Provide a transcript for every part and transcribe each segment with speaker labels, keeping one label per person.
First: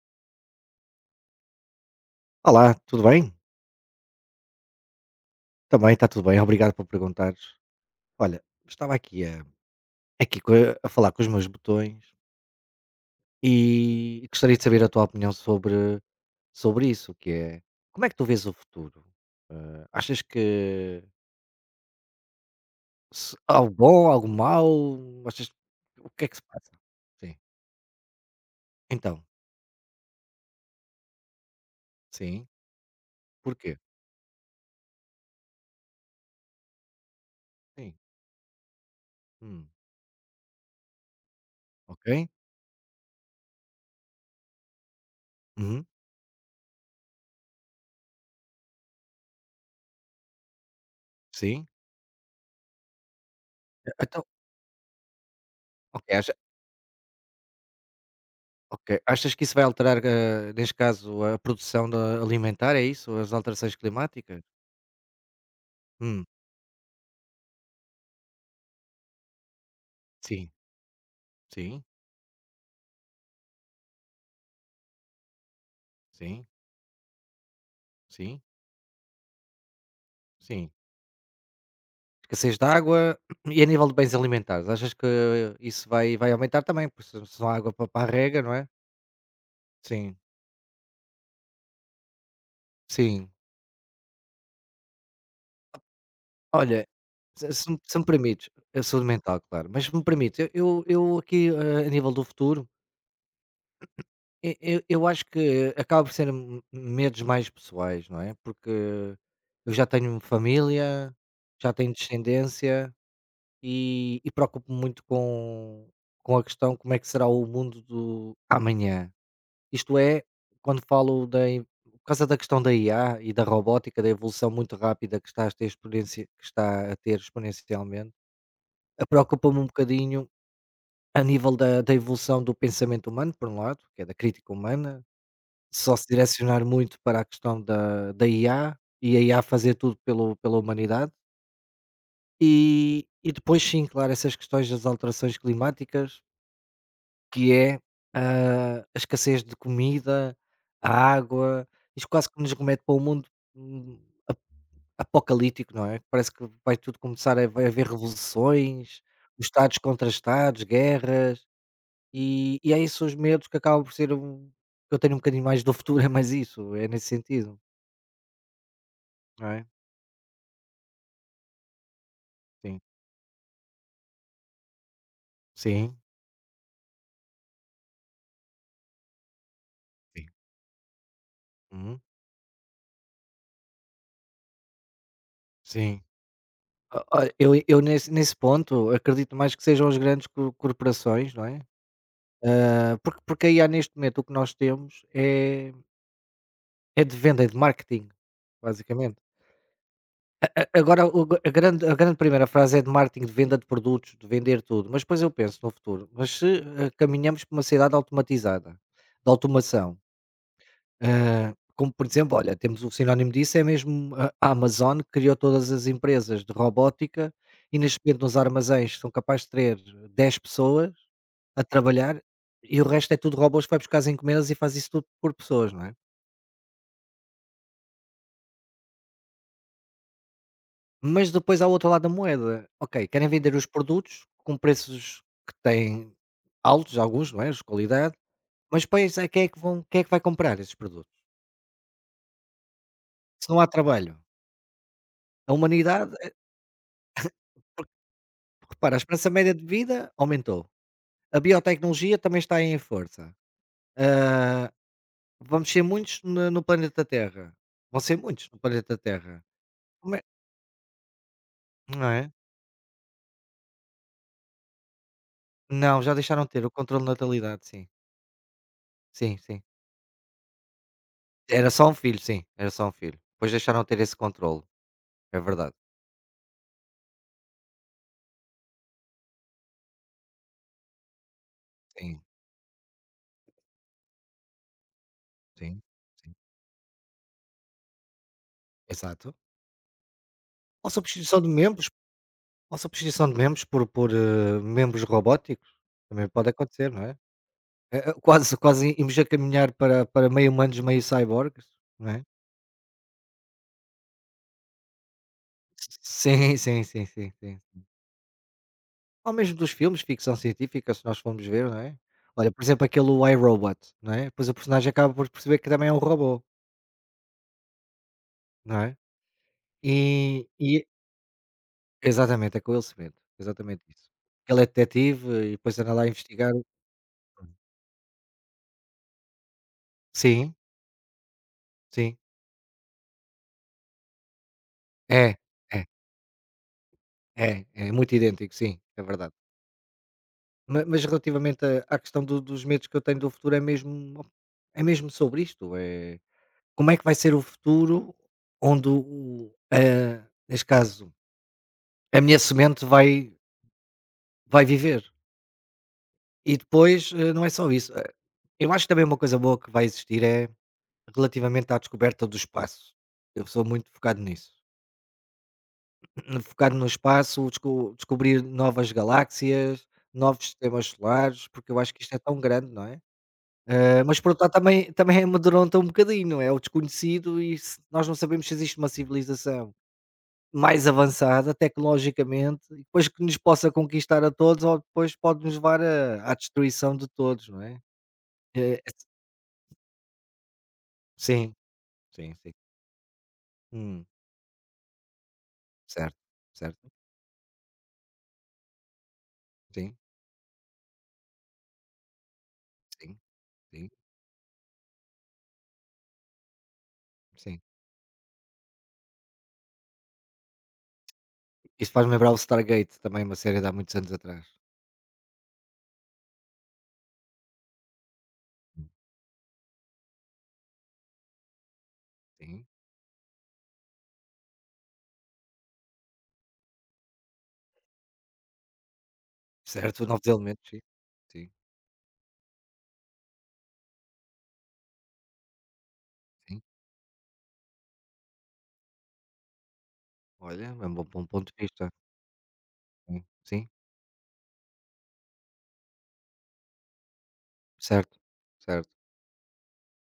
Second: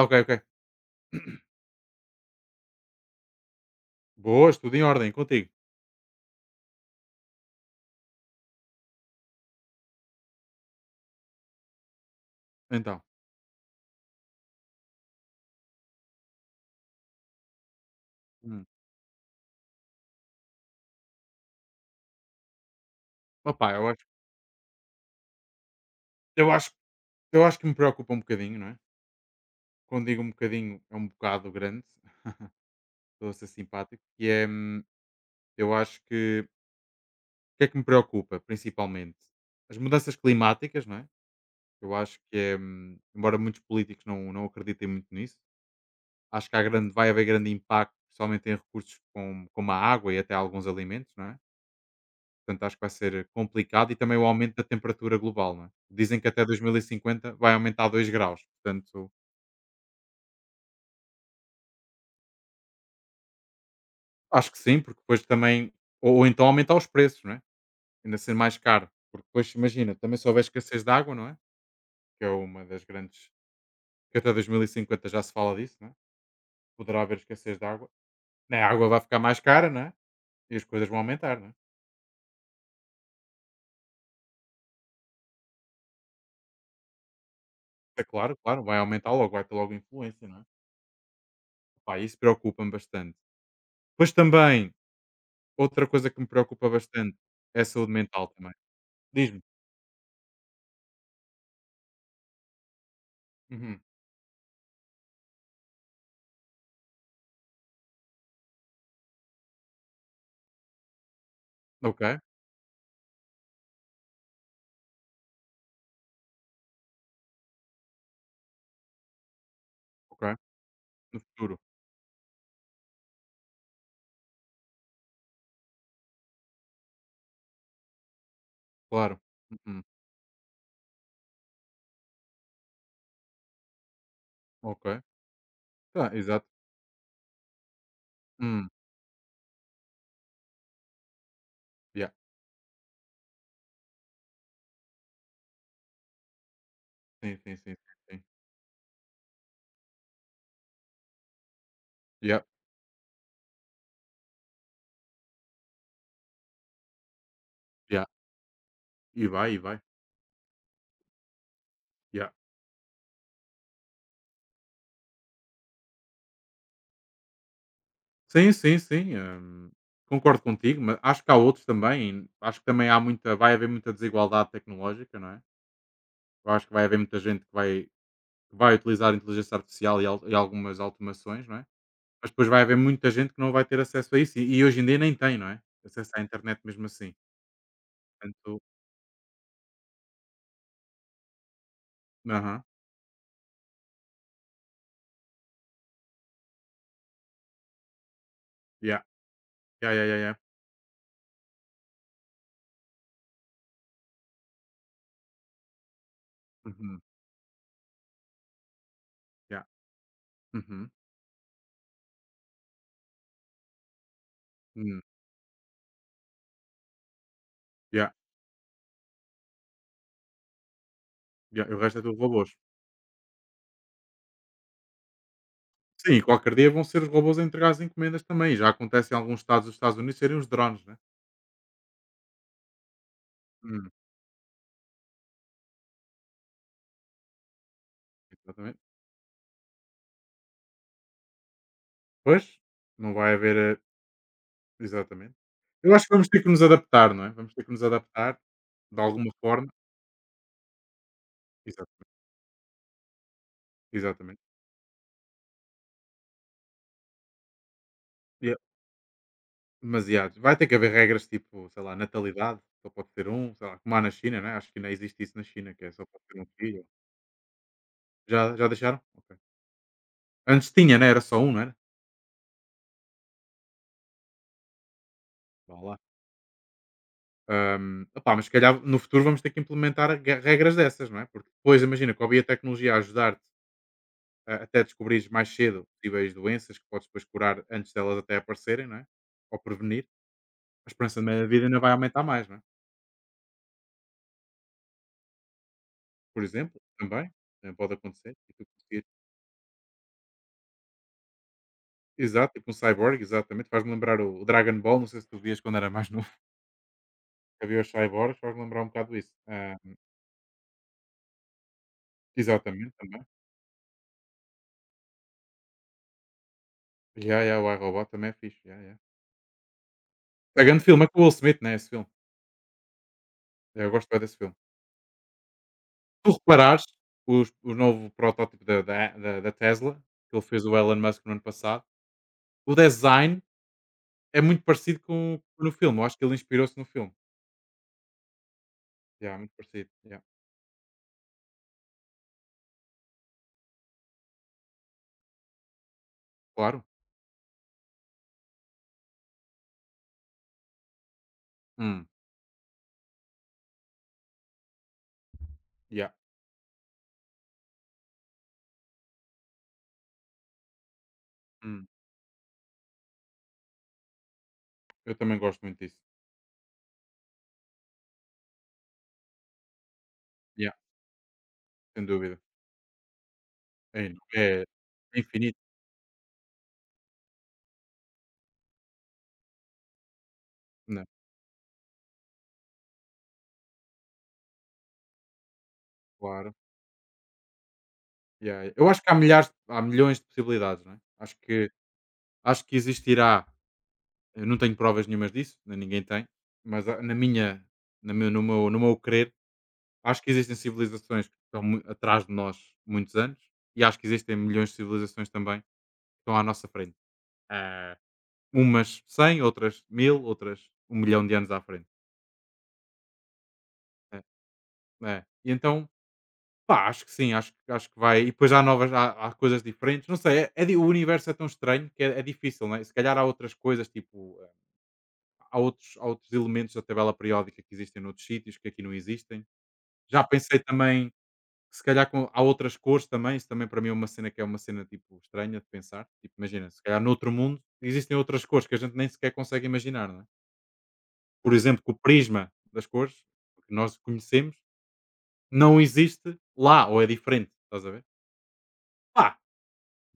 Speaker 1: Ok, ok.
Speaker 2: Olá, tudo bem?
Speaker 1: Boas, tudo em ordem, contigo.
Speaker 2: Também está tudo bem, obrigado por perguntares. Olha, estava aqui a, aqui co- a falar com os meus botões
Speaker 1: Então,
Speaker 2: e gostaria de saber a tua opinião sobre isso, que é como é que tu vês o
Speaker 1: Hum.
Speaker 2: futuro? Achas que algo
Speaker 1: Opá,
Speaker 2: bom, algo mau? Achas o que é que se
Speaker 1: eu acho,
Speaker 2: passa? Sim.
Speaker 1: eu acho que me preocupa um bocadinho, não é?
Speaker 2: Então,
Speaker 1: Quando digo um bocadinho, é um bocado grande,
Speaker 2: sim.
Speaker 1: estou a ser
Speaker 2: Porquê?
Speaker 1: simpático, que é, eu acho que, o que é que me
Speaker 2: Sim.
Speaker 1: preocupa, principalmente?
Speaker 2: Hum,
Speaker 1: As mudanças climáticas, não é? Eu
Speaker 2: ok.
Speaker 1: acho que é, embora muitos políticos não acreditem muito nisso,
Speaker 2: Uhum,
Speaker 1: acho que vai haver grande impacto, principalmente em recursos como a água e até alguns alimentos, não é?
Speaker 2: sim.
Speaker 1: Portanto, acho que vai ser complicado e também
Speaker 2: Então,
Speaker 1: o aumento da temperatura global, não é? Dizem que
Speaker 2: ok.
Speaker 1: até 2050 vai aumentar 2 graus.
Speaker 2: Ok.
Speaker 1: Portanto,
Speaker 2: Achas que isso vai alterar, neste caso, a produção da alimentar, é isso? As alterações climáticas?
Speaker 1: acho que sim, porque depois também. Ou,
Speaker 2: Hum,
Speaker 1: ou então aumentar os preços, não é? Ainda ser mais caro. Porque depois, imagina, também se houver
Speaker 2: sim,
Speaker 1: escassez de água, não é?
Speaker 2: sim,
Speaker 1: Que é uma das grandes. Que até 2050 já se fala disso, não é?
Speaker 2: sim,
Speaker 1: Poderá haver escassez de água.
Speaker 2: sim,
Speaker 1: Né, a água vai ficar mais cara, não é? E as
Speaker 2: sim.
Speaker 1: coisas vão aumentar, não é?
Speaker 2: Escassez de água e a nível de bens alimentares, achas que isso vai aumentar também? Porque se não há água para
Speaker 1: É
Speaker 2: para a
Speaker 1: claro,
Speaker 2: rega, não
Speaker 1: claro,
Speaker 2: é?
Speaker 1: vai aumentar logo, vai ter logo
Speaker 2: Sim,
Speaker 1: influência, não é? Pá, isso preocupa-me bastante.
Speaker 2: sim.
Speaker 1: Depois também. Outra coisa que me preocupa
Speaker 2: Olha,
Speaker 1: bastante
Speaker 2: se,
Speaker 1: é a
Speaker 2: se me
Speaker 1: saúde
Speaker 2: se me
Speaker 1: mental
Speaker 2: permites,
Speaker 1: também.
Speaker 2: eu sou de mental,
Speaker 1: Diz-me.
Speaker 2: claro, mas se me permites, eu aqui a nível do futuro.
Speaker 1: Uhum.
Speaker 2: E eu acho que acaba por ser m medos mais pessoais, não é, porque eu já tenho família, já tenho
Speaker 1: Ok,
Speaker 2: descendência e preocupo-me muito com a questão como é que será o mundo do amanhã. Isto
Speaker 1: ok.
Speaker 2: é, quando
Speaker 1: No
Speaker 2: falo da
Speaker 1: futuro,
Speaker 2: in por causa da questão da IA e da robótica, da evolução muito rápida que está a ter exponencialmente,
Speaker 1: claro.
Speaker 2: preocupa-me um
Speaker 1: Uhum.
Speaker 2: bocadinho a nível da evolução do pensamento humano, por um lado, que é da crítica
Speaker 1: Ok.
Speaker 2: humana, só se
Speaker 1: Tá, exato.
Speaker 2: direcionar muito para a questão da
Speaker 1: Hum.
Speaker 2: IA, e a IA fazer tudo pelo pela humanidade.
Speaker 1: Yeah.
Speaker 2: E depois sim, claro, essas questões das alterações climáticas,
Speaker 1: Sim,
Speaker 2: que
Speaker 1: sim, sim,
Speaker 2: é,
Speaker 1: sim, sim.
Speaker 2: a escassez de comida, a água, isto quase que
Speaker 1: Yeah,
Speaker 2: nos remete para um mundo, hum, apocalíptico, não é? Parece que vai tudo começar a vai haver
Speaker 1: yeah.
Speaker 2: revoluções,
Speaker 1: E
Speaker 2: os
Speaker 1: vai, e
Speaker 2: Estados
Speaker 1: vai.
Speaker 2: contra Estados, guerras,
Speaker 1: Yeah.
Speaker 2: e é isso os medos que acabam por ser um que eu tenho um bocadinho mais do futuro, é mais isso, é nesse sentido,
Speaker 1: Sim, sim, sim.
Speaker 2: não é?
Speaker 1: Concordo contigo, mas acho que há outros também. Acho que
Speaker 2: Sim.
Speaker 1: também vai haver muita desigualdade tecnológica, não é?
Speaker 2: Sim.
Speaker 1: Eu acho que vai haver muita gente que vai utilizar a inteligência artificial e,
Speaker 2: Sim.
Speaker 1: e algumas automações, não é?
Speaker 2: Uhum.
Speaker 1: Mas depois vai haver muita gente que não vai ter acesso a isso e hoje em dia nem tem, não é?
Speaker 2: Sim.
Speaker 1: Acesso à internet mesmo
Speaker 2: O
Speaker 1: assim.
Speaker 2: olha, eu nesse
Speaker 1: Portanto
Speaker 2: ponto acredito mais que sejam as grandes co corporações, não é?
Speaker 1: aham,
Speaker 2: Porque aí IA neste momento o que nós temos é de venda, é de marketing,
Speaker 1: yeah,
Speaker 2: basicamente.
Speaker 1: yeah, yeah, yeah, yeah.
Speaker 2: A agora o gr- a grande primeira frase é de marketing, de venda de produtos, de vender tudo, mas depois eu penso no futuro, mas se,
Speaker 1: Uhum,
Speaker 2: caminhamos para uma sociedade automatizada, de
Speaker 1: yeah,
Speaker 2: automação.
Speaker 1: uhum,
Speaker 2: Como por exemplo, olha, temos um sinónimo disso, é mesmo a Amazon
Speaker 1: hum,
Speaker 2: que criou todas as empresas de robótica e neste
Speaker 1: yeah,
Speaker 2: momento nos armazéns são capazes de ter 10 pessoas a
Speaker 1: yeah, o resto é tudo
Speaker 2: trabalhar
Speaker 1: robôs.
Speaker 2: e o resto é tudo robôs que vai buscar as encomendas e faz isso tudo por pessoas, não é?
Speaker 1: Sim, e qualquer dia vão ser os robôs a entregar as encomendas também, já acontece em alguns estados dos Estados Unidos serem os drones, né?
Speaker 2: Mas depois há o outro lado da moeda. Ok, querem vender os
Speaker 1: Hum,
Speaker 2: produtos com preços que têm altos, alguns, não é? De qualidade,
Speaker 1: exatamente.
Speaker 2: mas depois é quem é que vai comprar esses produtos?
Speaker 1: Pois, não vai
Speaker 2: Se
Speaker 1: haver,
Speaker 2: não há trabalho.
Speaker 1: exatamente.
Speaker 2: A
Speaker 1: Eu acho
Speaker 2: humanidade,
Speaker 1: que vamos ter que nos adaptar, não é? Vamos ter que nos adaptar
Speaker 2: repara, a
Speaker 1: de
Speaker 2: esperança
Speaker 1: alguma
Speaker 2: média de
Speaker 1: forma.
Speaker 2: vida aumentou. A biotecnologia
Speaker 1: Exatamente,
Speaker 2: também está em força.
Speaker 1: exatamente.
Speaker 2: Ah, Vamos ser muitos no planeta Terra. Vão ser muitos
Speaker 1: Yeah.
Speaker 2: no planeta Terra. Como é
Speaker 1: Demasiados. Vai ter que haver regras tipo, sei lá,
Speaker 2: Não é?
Speaker 1: natalidade, só pode ter um, sei lá, como há na China, né? Acho que não existe isso na China, que é
Speaker 2: Não,
Speaker 1: só
Speaker 2: já
Speaker 1: pode ter
Speaker 2: deixaram
Speaker 1: um
Speaker 2: de ter o
Speaker 1: filho.
Speaker 2: controle de natalidade, sim.
Speaker 1: Já deixaram? Ok.
Speaker 2: Sim, sim.
Speaker 1: Antes tinha, né? Era só um, não
Speaker 2: Era
Speaker 1: era?
Speaker 2: só um filho, sim, era só um filho. Depois deixaram de ter esse controle, é verdade.
Speaker 1: Vá lá. Opá, mas se calhar no futuro vamos ter que implementar regras dessas, não é? Porque depois, imagina,
Speaker 2: Sim,
Speaker 1: com a biotecnologia a ajudar-te até descobrires mais
Speaker 2: sim,
Speaker 1: cedo
Speaker 2: sim.
Speaker 1: possíveis doenças que podes depois curar antes delas até aparecerem, não é?
Speaker 2: Exato.
Speaker 1: Ou prevenir, a
Speaker 2: Ou
Speaker 1: esperança
Speaker 2: substituição
Speaker 1: da
Speaker 2: de
Speaker 1: vida ainda
Speaker 2: membros
Speaker 1: vai aumentar mais, não é?
Speaker 2: ou substituição de membros por membros robóticos, também
Speaker 1: Por
Speaker 2: pode
Speaker 1: exemplo,
Speaker 2: acontecer, não é?
Speaker 1: também, também pode acontecer. E
Speaker 2: Quase
Speaker 1: tu
Speaker 2: quase
Speaker 1: conseguires
Speaker 2: irmos a caminhar para meio humanos, meio cyborgs, não é?
Speaker 1: exato, tipo um cyborg, exatamente, faz-me lembrar o Dragon Ball, não sei se tu vias quando era mais novo,
Speaker 2: Sim, sim, sim, sim, sim.
Speaker 1: havia os cyborgs, faz-me lembrar um bocado isso.
Speaker 2: Ou mesmo dos
Speaker 1: Ah,
Speaker 2: filmes de ficção científica, se nós formos ver, não é? Olha, por exemplo,
Speaker 1: exatamente,
Speaker 2: aquele
Speaker 1: também.
Speaker 2: o iRobot, não é? Depois o personagem acaba por perceber que também é um robô,
Speaker 1: Yeah, yeah, o iRobot também é fixe,
Speaker 2: não
Speaker 1: yeah,
Speaker 2: é?
Speaker 1: yeah.
Speaker 2: E,
Speaker 1: É grande
Speaker 2: e
Speaker 1: filme, é com o Will Smith, né, esse filme.
Speaker 2: exatamente, é com ele se vende, exatamente
Speaker 1: Eu
Speaker 2: isso.
Speaker 1: gosto bué desse filme.
Speaker 2: Ele é detetive e depois anda lá a
Speaker 1: Se tu
Speaker 2: investigar.
Speaker 1: reparares, os o novo protótipo da Tesla, que ele
Speaker 2: Sim,
Speaker 1: fez o Elon Musk no ano passado,
Speaker 2: sim,
Speaker 1: o design é muito parecido
Speaker 2: é,
Speaker 1: com no
Speaker 2: é,
Speaker 1: filme, eu acho que ele inspirou-se no filme.
Speaker 2: é muito idêntico, sim, é verdade.
Speaker 1: Yeah, muito parecido, yeah.
Speaker 2: Mas, relativamente à questão dos medos que eu tenho do futuro, é mesmo sobre isto.
Speaker 1: Claro.
Speaker 2: Como é que vai ser o futuro onde neste caso,
Speaker 1: Hum,
Speaker 2: a minha semente vai viver.
Speaker 1: yeah,
Speaker 2: E depois, não é só isso, eu acho que também uma coisa boa que vai existir é relativamente à
Speaker 1: hum.
Speaker 2: descoberta do espaço. Eu sou muito focado nisso.
Speaker 1: Eu também gosto muito disso.
Speaker 2: Focado no espaço, descobrir novas galáxias, novos
Speaker 1: Yeah,
Speaker 2: sistemas solares, porque eu acho que
Speaker 1: sem
Speaker 2: isto é
Speaker 1: dúvida.
Speaker 2: tão grande, não é?
Speaker 1: É
Speaker 2: Mas
Speaker 1: eno
Speaker 2: por outro lado
Speaker 1: é
Speaker 2: também
Speaker 1: é
Speaker 2: também
Speaker 1: infinito,
Speaker 2: amedronta um bocadinho, não é? O desconhecido e se nós não sabemos se existe uma civilização. Mais
Speaker 1: não,
Speaker 2: avançada tecnologicamente e depois que nos possa conquistar a todos ou depois pode nos levar a à
Speaker 1: claro.
Speaker 2: destruição de todos, não é?
Speaker 1: Yeah, yeah.
Speaker 2: Eh,
Speaker 1: Eu acho
Speaker 2: s
Speaker 1: que há milhões de possibilidades, não é? Acho
Speaker 2: Sim,
Speaker 1: que
Speaker 2: sim, sim.
Speaker 1: acho que existirá,
Speaker 2: Hum,
Speaker 1: eu não tenho provas nenhumas disso, nem ninguém
Speaker 2: certo,
Speaker 1: tem, mas
Speaker 2: certo.
Speaker 1: a na minha na meu no meu no meu crer,
Speaker 2: Sim,
Speaker 1: acho que existem civilizações que estão mui atrás de nós
Speaker 2: sim,
Speaker 1: muitos anos, e
Speaker 2: sim,
Speaker 1: acho que existem milhões de civilizações também que estão à nossa frente.
Speaker 2: sim.
Speaker 1: Ah, umas 100, outras 1000, outras 1 milhão de anos à frente.
Speaker 2: Isso faz-me lembrar o Stargate também, uma série de há muitos anos atrás.
Speaker 1: É, é. E então pá, acho que sim, acho, acho que vai. E depois há
Speaker 2: Hum,
Speaker 1: novas, há coisas diferentes. Não sei, o universo é tão estranho que é
Speaker 2: sim,
Speaker 1: difícil, não é? Se calhar há outras coisas, tipo, há outros elementos da tabela periódica que existem noutros sítios que aqui não existem.
Speaker 2: certo,
Speaker 1: Já
Speaker 2: Novos
Speaker 1: pensei
Speaker 2: Elementos, sim,
Speaker 1: também
Speaker 2: sim,
Speaker 1: que se calhar com, há outras cores também. Isso também para mim é uma cena que é uma cena tipo estranha de pensar. Tipo,
Speaker 2: sim.
Speaker 1: imagina, se calhar noutro mundo existem outras cores que a gente nem sequer consegue imaginar, não é?
Speaker 2: Olha, é um bom bom ponto
Speaker 1: Por
Speaker 2: de
Speaker 1: exemplo,
Speaker 2: vista.
Speaker 1: que o prisma das cores
Speaker 2: Sim, sim,
Speaker 1: que nós conhecemos não existe lá ou é diferente, estás a ver?
Speaker 2: certo, certo.
Speaker 1: Pá,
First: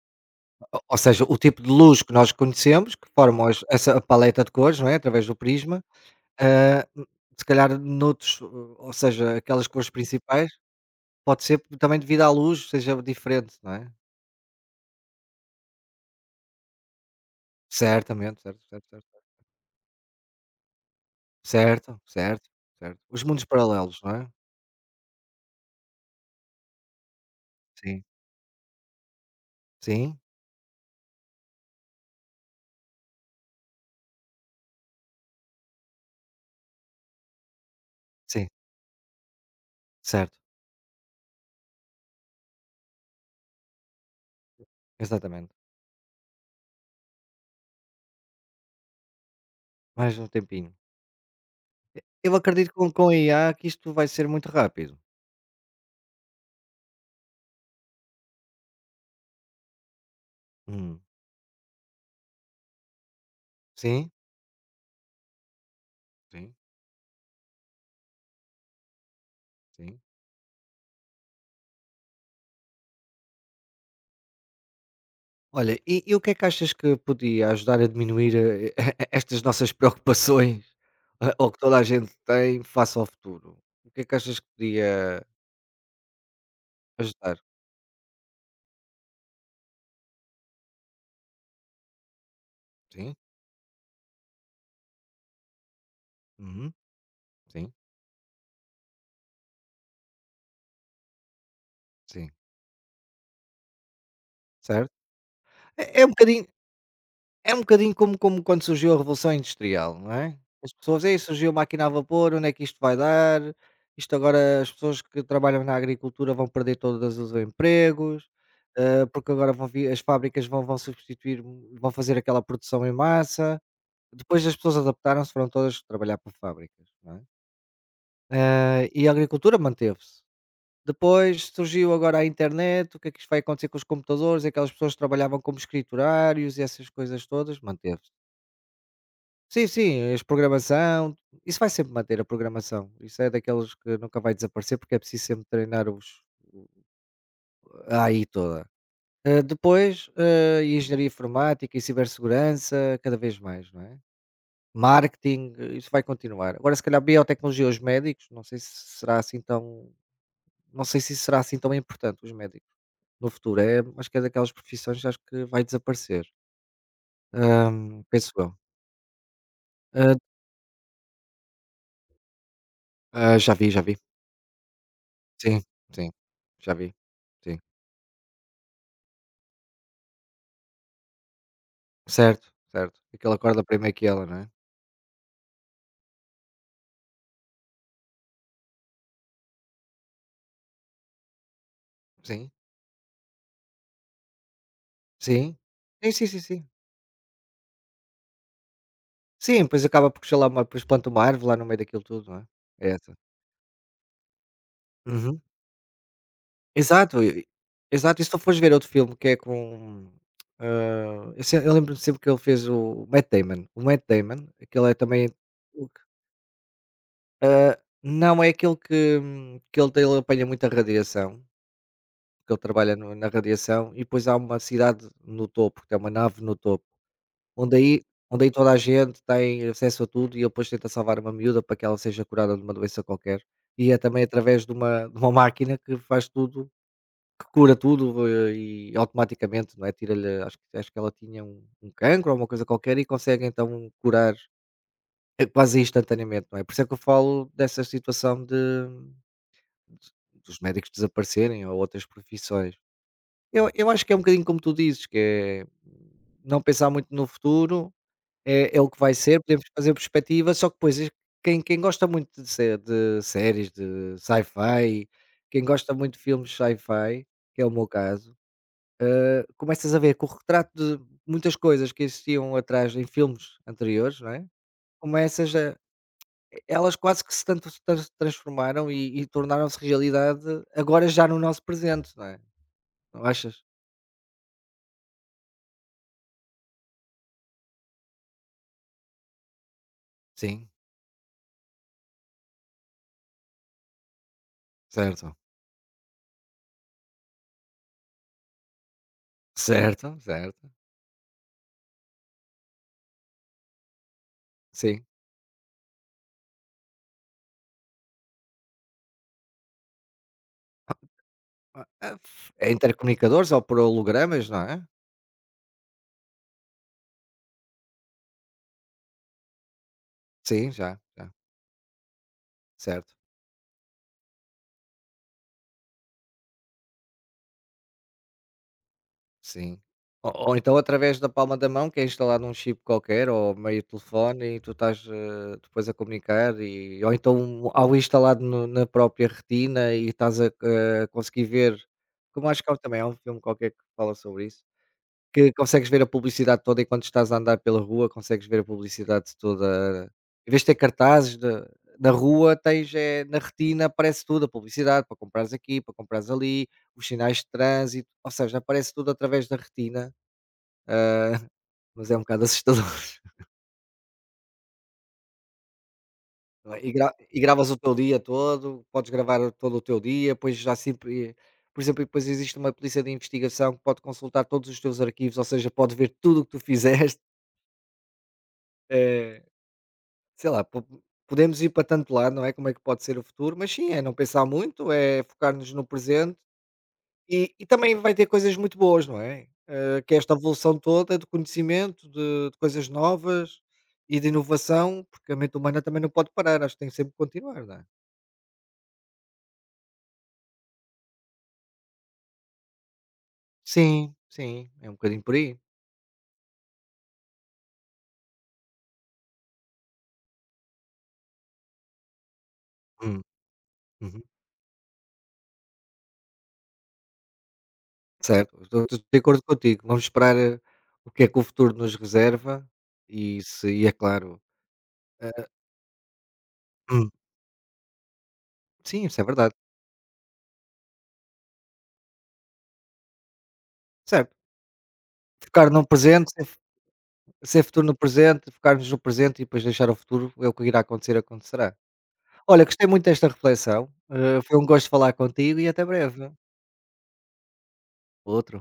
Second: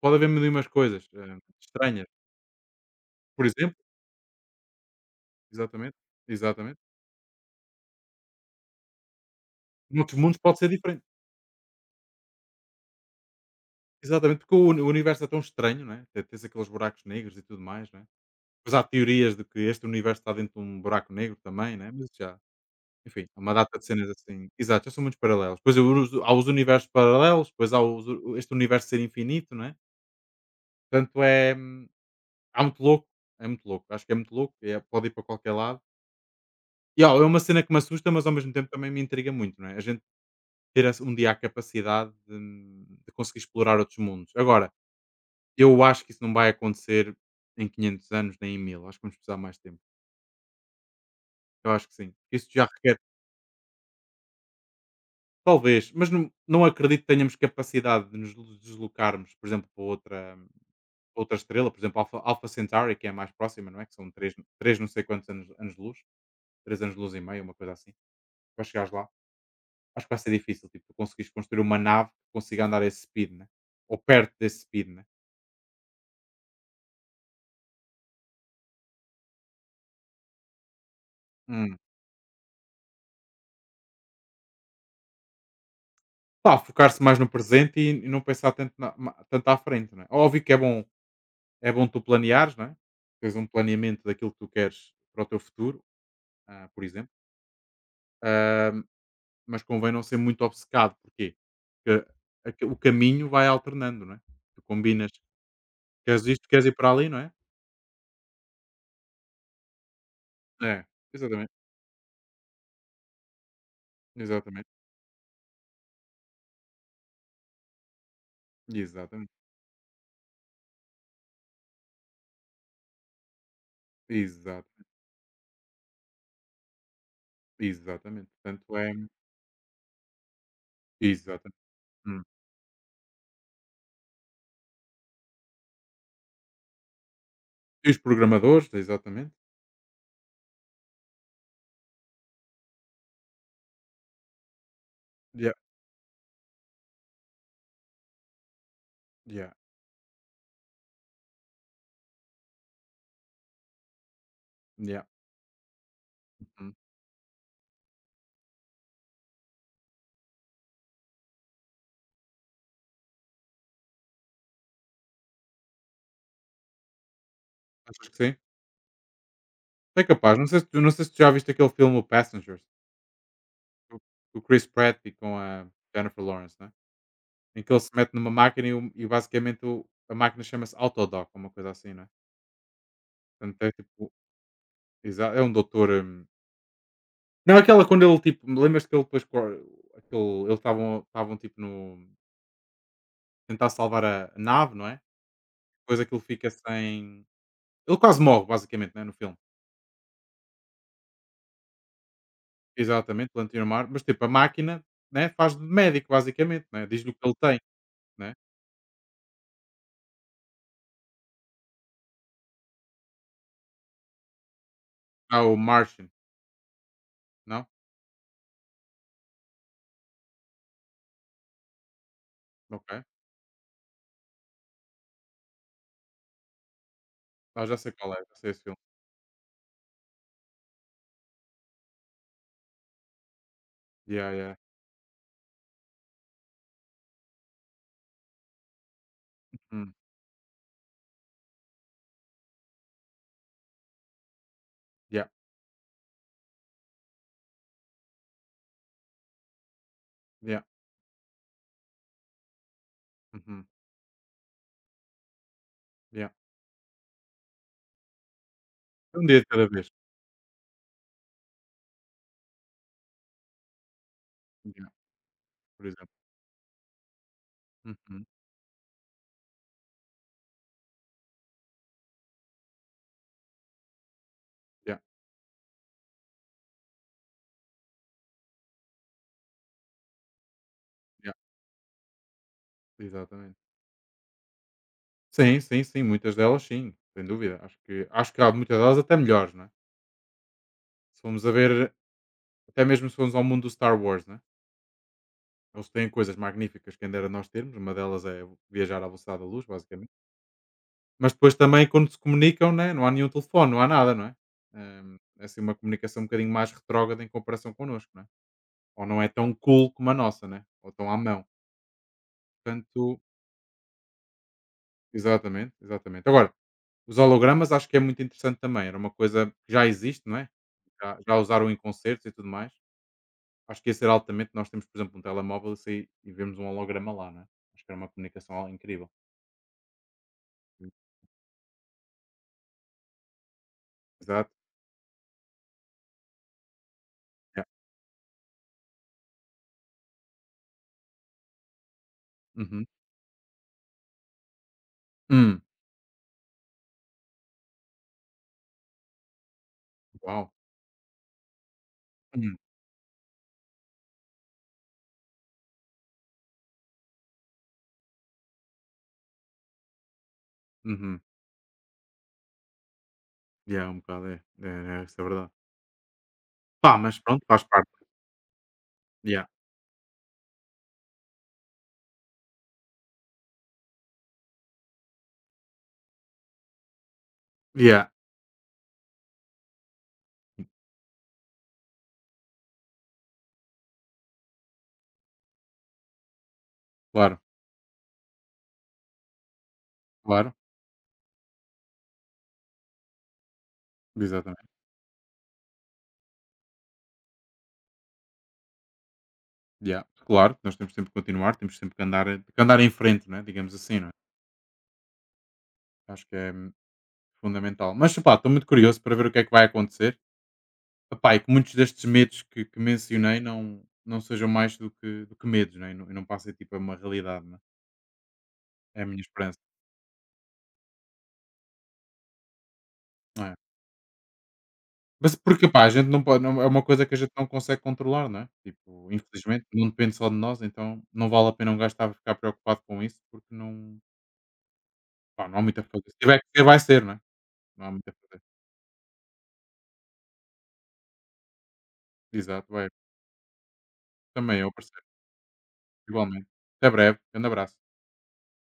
Speaker 1: pode haver mil umas
Speaker 2: O ou
Speaker 1: coisas,
Speaker 2: seja, o tipo de luz
Speaker 1: estranhas.
Speaker 2: que nós conhecemos, que formam
Speaker 1: Por
Speaker 2: as
Speaker 1: exemplo
Speaker 2: essa paleta de cores, não é, através do prisma.
Speaker 1: Exatamente, exatamente.
Speaker 2: Ah, hum, Se calhar noutros, ou seja, aquelas cores
Speaker 1: Noutros mundos
Speaker 2: principais,
Speaker 1: pode ser diferente.
Speaker 2: pode ser também devido à luz, seja diferente, não é?
Speaker 1: Exatamente, porque o universo é tão estranho, não é? Até tens aqueles buracos negros e tudo mais, não é?
Speaker 2: Certamente, certo,
Speaker 1: Pois há
Speaker 2: certo, certo.
Speaker 1: teorias de que este universo está dentro de um buraco negro também, não é?
Speaker 2: Certo,
Speaker 1: Mas isso já
Speaker 2: certo, certo. Os
Speaker 1: enfim, há
Speaker 2: mundos
Speaker 1: uma data de
Speaker 2: paralelos,
Speaker 1: cenas
Speaker 2: não é?
Speaker 1: assim exato, já são muitos paralelos. Pois há os universos paralelos, depois há
Speaker 2: Sim,
Speaker 1: os este universo ser infinito, não é?
Speaker 2: sim,
Speaker 1: Portanto é muito louco, é muito louco. Acho que é muito louco, pode ir para qualquer lado. E, ó, é uma cena que me assusta, mas ao
Speaker 2: sim,
Speaker 1: mesmo tempo também me intriga muito, não é? A gente
Speaker 2: certo,
Speaker 1: ter essa um dia a capacidade de conseguir explorar outros mundos. Agora,
Speaker 2: exatamente.
Speaker 1: eu acho que isso não vai acontecer em 500 anos nem em 1000. Acho que vamos precisar de mais tempo.
Speaker 2: Mais um tempinho.
Speaker 1: Eu acho que sim.
Speaker 2: E eu
Speaker 1: Isso já
Speaker 2: acredito que com
Speaker 1: requer
Speaker 2: com a IA que isto vai ser muito rápido.
Speaker 1: talvez, mas não acredito que tenhamos capacidade de nos deslocarmos, por exemplo, para outra
Speaker 2: Hum,
Speaker 1: estrela, por exemplo, Alpha Centauri, que é a mais próxima, não é, que
Speaker 2: sim,
Speaker 1: são três não sei quantos anos-luz,
Speaker 2: sim,
Speaker 1: 3,5 anos-luz, uma coisa assim, para chegares lá.
Speaker 2: sim.
Speaker 1: Acho que vai ser difícil, tipo, tu conseguires construir uma nave que consiga andar a esse speed, né, ou perto desse speed, né.
Speaker 2: Olha, e o que é que achas que podia ajudar a diminuir estas nossas preocupações, ou que
Speaker 1: Hum.
Speaker 2: toda a gente tem face ao futuro? O que é que achas que podia
Speaker 1: Pá, focar-se mais no
Speaker 2: ajudar?
Speaker 1: presente e não pensar tanto, tanto à frente, não é? Óbvio que é bom tu planeares, não é?
Speaker 2: Sim,
Speaker 1: Tens um planeamento daquilo que tu queres para o teu futuro, ah,
Speaker 2: uhum,
Speaker 1: por exemplo,
Speaker 2: sim,
Speaker 1: ah, mas convém não ser muito obcecado, porquê? Porque
Speaker 2: sim,
Speaker 1: o caminho vai alternando, não é? Tu
Speaker 2: certo?
Speaker 1: combinas,
Speaker 2: É um
Speaker 1: queres
Speaker 2: bocadinho.
Speaker 1: isto, queres ir para ali, não é?
Speaker 2: É um bocadinho como quando surgiu a Revolução Industrial, não é? As
Speaker 1: É,
Speaker 2: pessoas: aí surgiu a
Speaker 1: exatamente,
Speaker 2: máquina a vapor, onde é que isto vai dar? Isto agora
Speaker 1: exatamente,
Speaker 2: as pessoas que trabalham na agricultura vão perder todas os empregos,
Speaker 1: exatamente,
Speaker 2: porque agora vão vir as fábricas vão fazer aquela produção em massa. Depois as pessoas
Speaker 1: exatamente,
Speaker 2: adaptaram-se, foram todas trabalhar para fábricas, não é?
Speaker 1: exatamente. Portanto,
Speaker 2: Hã,
Speaker 1: é,
Speaker 2: e a agricultura manteve-se. Depois
Speaker 1: exatamente.
Speaker 2: surgiu agora
Speaker 1: Hum.
Speaker 2: a internet, o que é que isto vai acontecer com os computadores? Aquelas pessoas que trabalhavam como escriturários e essas coisas todas,
Speaker 1: E os
Speaker 2: manteve-se.
Speaker 1: programadores, exatamente.
Speaker 2: Sim, sim, as programação, isso vai sempre manter a programação. Isso é daqueles que nunca vai desaparecer porque é preciso sempre
Speaker 1: Yeah,
Speaker 2: treinar os a AI toda.
Speaker 1: yeah,
Speaker 2: Depois, engenharia informática e cibersegurança, cada vez mais, não é?
Speaker 1: yeah.
Speaker 2: Marketing, isso vai continuar.
Speaker 1: Hum.
Speaker 2: Agora, se calhar, biotecnologia, os médicos, não sei se será assim tão. Não sei se isso será assim tão importante, os médicos, no futuro. É, acho que é daquelas profissões que acho que vai desaparecer. Ahm,
Speaker 1: Achas que
Speaker 2: Penso
Speaker 1: sim?
Speaker 2: eu.
Speaker 1: É
Speaker 2: Ah,
Speaker 1: capaz, não sei se tu, não sei se tu já viste aquele filme O Passengers,
Speaker 2: Já vi, já vi.
Speaker 1: com com o Chris Pratt e com
Speaker 2: Sim,
Speaker 1: a
Speaker 2: sim,
Speaker 1: Jennifer Lawrence, né?
Speaker 2: já vi. Sim.
Speaker 1: Em que ele se mete numa máquina e, e basicamente a máquina chama-se Autodoc, uma coisa assim, né?
Speaker 2: Certo, certo. Aquele acorda
Speaker 1: Portanto, é
Speaker 2: primeiro que
Speaker 1: tipo,
Speaker 2: ela, não é?
Speaker 1: é um doutor. Não, aquela quando ele tipo, me lembras que ele depois aquele, eles estavam tipo no
Speaker 2: Sim,
Speaker 1: tentar salvar a nave, não é?
Speaker 2: sim.
Speaker 1: Depois
Speaker 2: Sim,
Speaker 1: aquilo
Speaker 2: sim, sim,
Speaker 1: fica
Speaker 2: sim.
Speaker 1: sem. Ele quase morre, basicamente, né, no filme.
Speaker 2: Sim, depois acaba por sei lá, uma depois planta uma árvore lá no meio daquilo tudo, não é? É essa.
Speaker 1: Exatamente, plantio no mar, mas tipo, a máquina né,
Speaker 2: Uhum.
Speaker 1: faz de médico, basicamente, né? Diz-lhe o
Speaker 2: Exato,
Speaker 1: que ele
Speaker 2: e
Speaker 1: tem,
Speaker 2: exato. E se
Speaker 1: né?
Speaker 2: tu fores ver outro filme que é com, eu se eu lembro-me sempre que ele fez o Matt Damon. O Matt Damon, aquele é também
Speaker 1: Há o
Speaker 2: o que
Speaker 1: Martian. Não?
Speaker 2: não, é aquele que ele apanha muita radiação, que ele
Speaker 1: Ok.
Speaker 2: trabalha no na radiação e depois há uma cidade no topo, que é uma nave no topo.
Speaker 1: Ah,
Speaker 2: Onde
Speaker 1: já sei
Speaker 2: aí
Speaker 1: qual é, já
Speaker 2: onde aí
Speaker 1: sei esse
Speaker 2: toda a
Speaker 1: filme.
Speaker 2: gente tem acesso a tudo e ele depois tenta salvar uma miúda para que ela seja curada de uma doença qualquer. E é também
Speaker 1: Yeah, yeah.
Speaker 2: através de uma máquina que faz tudo, que cura tudo, e automaticamente, não é,
Speaker 1: Hum.
Speaker 2: tira-lhe acho que ela tinha um cancro ou uma coisa qualquer e consegue então curar,
Speaker 1: Yeah,
Speaker 2: quase instantaneamente, não é? Por isso é que eu falo dessa situação de dos
Speaker 1: yeah.
Speaker 2: médicos desaparecerem ou outras profissões.
Speaker 1: Uhum.
Speaker 2: Eu acho que é um bocadinho como tu dizes, que é
Speaker 1: Yeah.
Speaker 2: não pensar muito no futuro, é o que vai
Speaker 1: Um dia
Speaker 2: ser,
Speaker 1: de
Speaker 2: podemos
Speaker 1: cada vez.
Speaker 2: fazer perspectiva, só que depois e quem gosta muito de sé de séries de
Speaker 1: Yeah,
Speaker 2: sci-fi, quem
Speaker 1: por
Speaker 2: gosta muito
Speaker 1: exemplo.
Speaker 2: de filmes sci-fi, que é o meu
Speaker 1: Uhum.
Speaker 2: caso, começas a ver que o retrato de muitas coisas que existiam atrás em filmes anteriores, não é,
Speaker 1: Yeah,
Speaker 2: começas a elas quase que se tanto se transformaram e tornaram-se realidade agora já
Speaker 1: yeah.
Speaker 2: no nosso presente, não é, não
Speaker 1: Exatamente.
Speaker 2: achas?
Speaker 1: Sim, sim, sim. Muitas delas sim, sem dúvida. Acho que há muitas delas até melhores, não é?
Speaker 2: Sim,
Speaker 1: Se formos a ver, até mesmo se formos ao mundo do Star Wars, não é?
Speaker 2: certo,
Speaker 1: Eles têm coisas magníficas que ainda era nós termos, uma delas é viajar à velocidade da luz, basicamente.
Speaker 2: certo, certo,
Speaker 1: Mas depois também quando se comunicam, né? Não há nenhum telefone, não há nada, não é?
Speaker 2: sim.
Speaker 1: É assim uma comunicação um bocadinho mais retrógrada em comparação connosco, não é? Ou não é tão cool como a nossa, né? Ou tão à mão.
Speaker 2: Ah, f É
Speaker 1: Portanto
Speaker 2: intercomunicadores ou por hologramas, não é?
Speaker 1: Exatamente, exatamente. Agora, os hologramas acho que é muito interessante também, era uma coisa que já existe, não é?
Speaker 2: Sim, já,
Speaker 1: Já
Speaker 2: já,
Speaker 1: já usaram em concertos e tudo mais.
Speaker 2: certo,
Speaker 1: Acho que ia ser altamente nós temos, por exemplo, um telemóvel e sair e vemos um holograma lá, não é? Acho que era uma comunicação incrível.
Speaker 2: sim. Ou então através da palma da mão que é instalado um chip qualquer ou meio
Speaker 1: Exato.
Speaker 2: telefone e tu estás, depois a comunicar e ou então
Speaker 1: Yeah.
Speaker 2: um, ao instalado no na própria retina e estás a, conseguir ver, como acho que
Speaker 1: Uhum.
Speaker 2: há um filme qualquer que fala sobre isso. Que
Speaker 1: Hum.
Speaker 2: consegues ver a publicidade toda enquanto estás a andar pela rua, consegues ver a publicidade toda. Em
Speaker 1: Uau.
Speaker 2: vez de ter cartazes na rua,
Speaker 1: Hum.
Speaker 2: tens, na retina aparece tudo, a publicidade para comprares aqui, para comprares ali, os sinais de trânsito, ou seja, aparece tudo através da retina,
Speaker 1: Uhum.
Speaker 2: ah, mas é um bocado assustador,
Speaker 1: Yeah, um bocado é. É, é, isso é verdade.
Speaker 2: não é. E
Speaker 1: Pá,
Speaker 2: gra
Speaker 1: mas
Speaker 2: e
Speaker 1: pronto, faz
Speaker 2: gravas o
Speaker 1: parte.
Speaker 2: teu dia todo, podes gravar
Speaker 1: Yeah.
Speaker 2: todo o teu dia, depois já sempre, por exemplo, depois existe uma polícia de investigação que pode consultar todos os teus arquivos, ou seja, pode ver tudo o que tu fizeste.
Speaker 1: Yeah.
Speaker 2: Sei lá, po podemos ir para tanto lado, não é, como é que pode ser o futuro, mas sim, é não pensar muito, é focar-nos no presente
Speaker 1: Claro,
Speaker 2: e também vai ter coisas muito boas, não é? Que é esta
Speaker 1: claro.
Speaker 2: evolução toda de conhecimento, de coisas novas e de
Speaker 1: Exatamente.
Speaker 2: inovação, porque a mente humana também não pode parar, acho que tem sempre que sempre continuar, não é?
Speaker 1: Yeah, claro, nós temos sempre que continuar, temos sempre que andar em frente, né? Digamos assim, não é?
Speaker 2: Sim, sim, é um bocadinho por aí.
Speaker 1: Acho que é fundamental. Mas pá, estou muito curioso para ver o que é que vai acontecer. Epá, e que muitos destes medos que
Speaker 2: Hum,
Speaker 1: mencionei não
Speaker 2: uhum.
Speaker 1: sejam mais do que medos, né? E não passem tipo a uma realidade, né?
Speaker 2: Certo, estou
Speaker 1: É a
Speaker 2: de
Speaker 1: minha
Speaker 2: acordo
Speaker 1: esperança.
Speaker 2: contigo, vamos esperar, o que é que o futuro nos reserva e
Speaker 1: Não é?
Speaker 2: se e é claro, hã,
Speaker 1: Mas porque pá, a gente não pode, é uma coisa
Speaker 2: hum,
Speaker 1: que a gente não consegue controlar, não é?
Speaker 2: sim,
Speaker 1: Tipo,
Speaker 2: isso é verdade,
Speaker 1: infelizmente, não depende só de nós, então não vale a pena um gajo estar a ficar preocupado com isso, porque não,
Speaker 2: certo.
Speaker 1: pá, não há
Speaker 2: Focar
Speaker 1: muita
Speaker 2: no
Speaker 1: coisa. Se
Speaker 2: presente,
Speaker 1: tiver que
Speaker 2: ser
Speaker 1: ser, vai ser, não é?
Speaker 2: ser futuro
Speaker 1: Não há
Speaker 2: no
Speaker 1: muita coisa.
Speaker 2: presente, focarmos no presente e depois deixar o futuro, é o que irá acontecer, acontecerá. Olha,
Speaker 1: Exato,
Speaker 2: gostei
Speaker 1: vai.
Speaker 2: muito desta reflexão, foi
Speaker 1: Também
Speaker 2: um
Speaker 1: eu,
Speaker 2: gosto
Speaker 1: percebo.
Speaker 2: falar contigo e até breve.
Speaker 1: Igualmente. Até breve. Grande abraço.
Speaker 2: Outro.